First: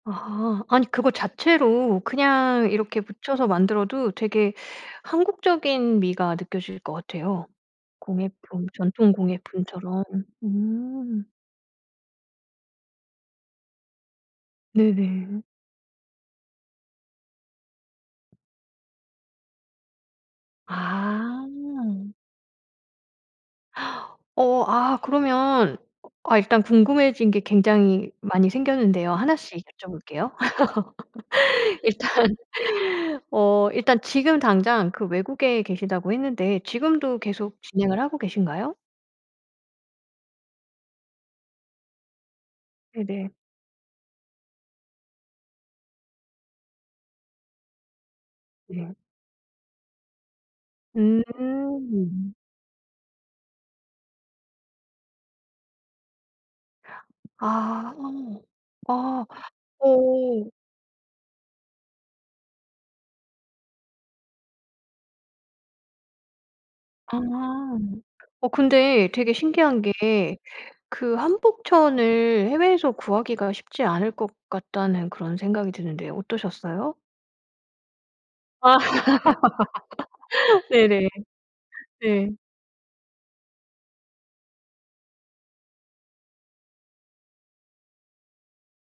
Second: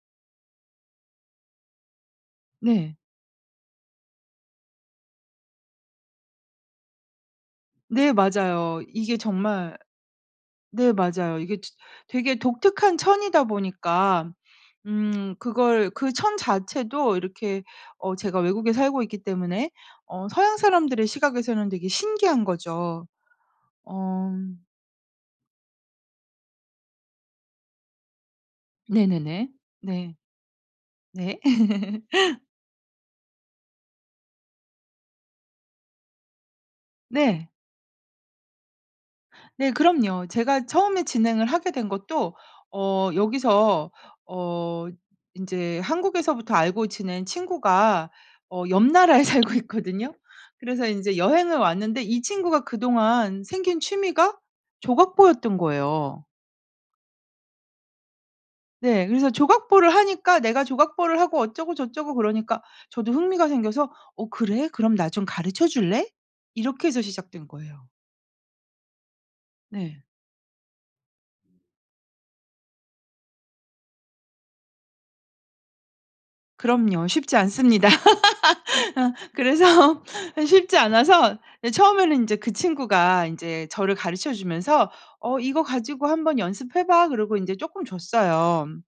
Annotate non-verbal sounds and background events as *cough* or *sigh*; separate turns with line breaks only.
아. 아니 그거 자체로 그냥
네.
이렇게 붙여서 만들어도 되게 한국적인 미가 느껴질 것 같아요.
네
공예품,
맞아요.
전통
이게 정말
공예품처럼.
네
음.
맞아요. 이게 저 되게 독특한 천이다 보니까 음
네네.
그걸 그 천 자체도 이렇게 어 제가 외국에 살고 있기 때문에 어 서양 사람들의
아.
시각에서는 되게 신기한 거죠.
*gasps*
어.
어 아 그러면 아 일단 궁금해진 게 굉장히 많이 생겼는데요.
네네네.
하나씩
네.
여쭤볼게요.
네.
*laughs* 일단
*laughs*
어 일단 지금 당장 그 외국에 계시다고 했는데 지금도
네.
계속 진행을 하고 계신가요?
네 그럼요. 제가 처음에 진행을 하게 된 것도 어
네네.
여기서 어 인제 한국에서부터 알고 지낸 친구가 어 옆
네.
나라에 살고 있거든요. 그래서 인제 여행을 왔는데 이
음.
친구가 그동안 생긴 취미가 조각보였던 거예요.
아 어.
네.
아
그래서 조각보를 하니까
어.
"내가 조각보를 하고 어쩌고저쩌고." 그러니까 저도 흥미가 생겨서 "어 그래? 그럼 나 좀 가르쳐 줄래?" 이렇게 해서
아.
시작된 거예요.
어 근데 되게 신기한
네.
게 그 한복 천을 해외에서 구하기가 쉽지 않을 것 같다는 그런 생각이 드는데요. 어떠셨어요?
그럼요. 쉽지 않습니다.
아.
*laughs* 아 그래서
*laughs*
쉽지
네네.
않아서 네 처음에는
네.
인제 그 친구가 인제 저를 가르쳐 주면서 "어 이거 가지고 한번 연습해 봐." 그러고 인제 쪼끔 줬어요.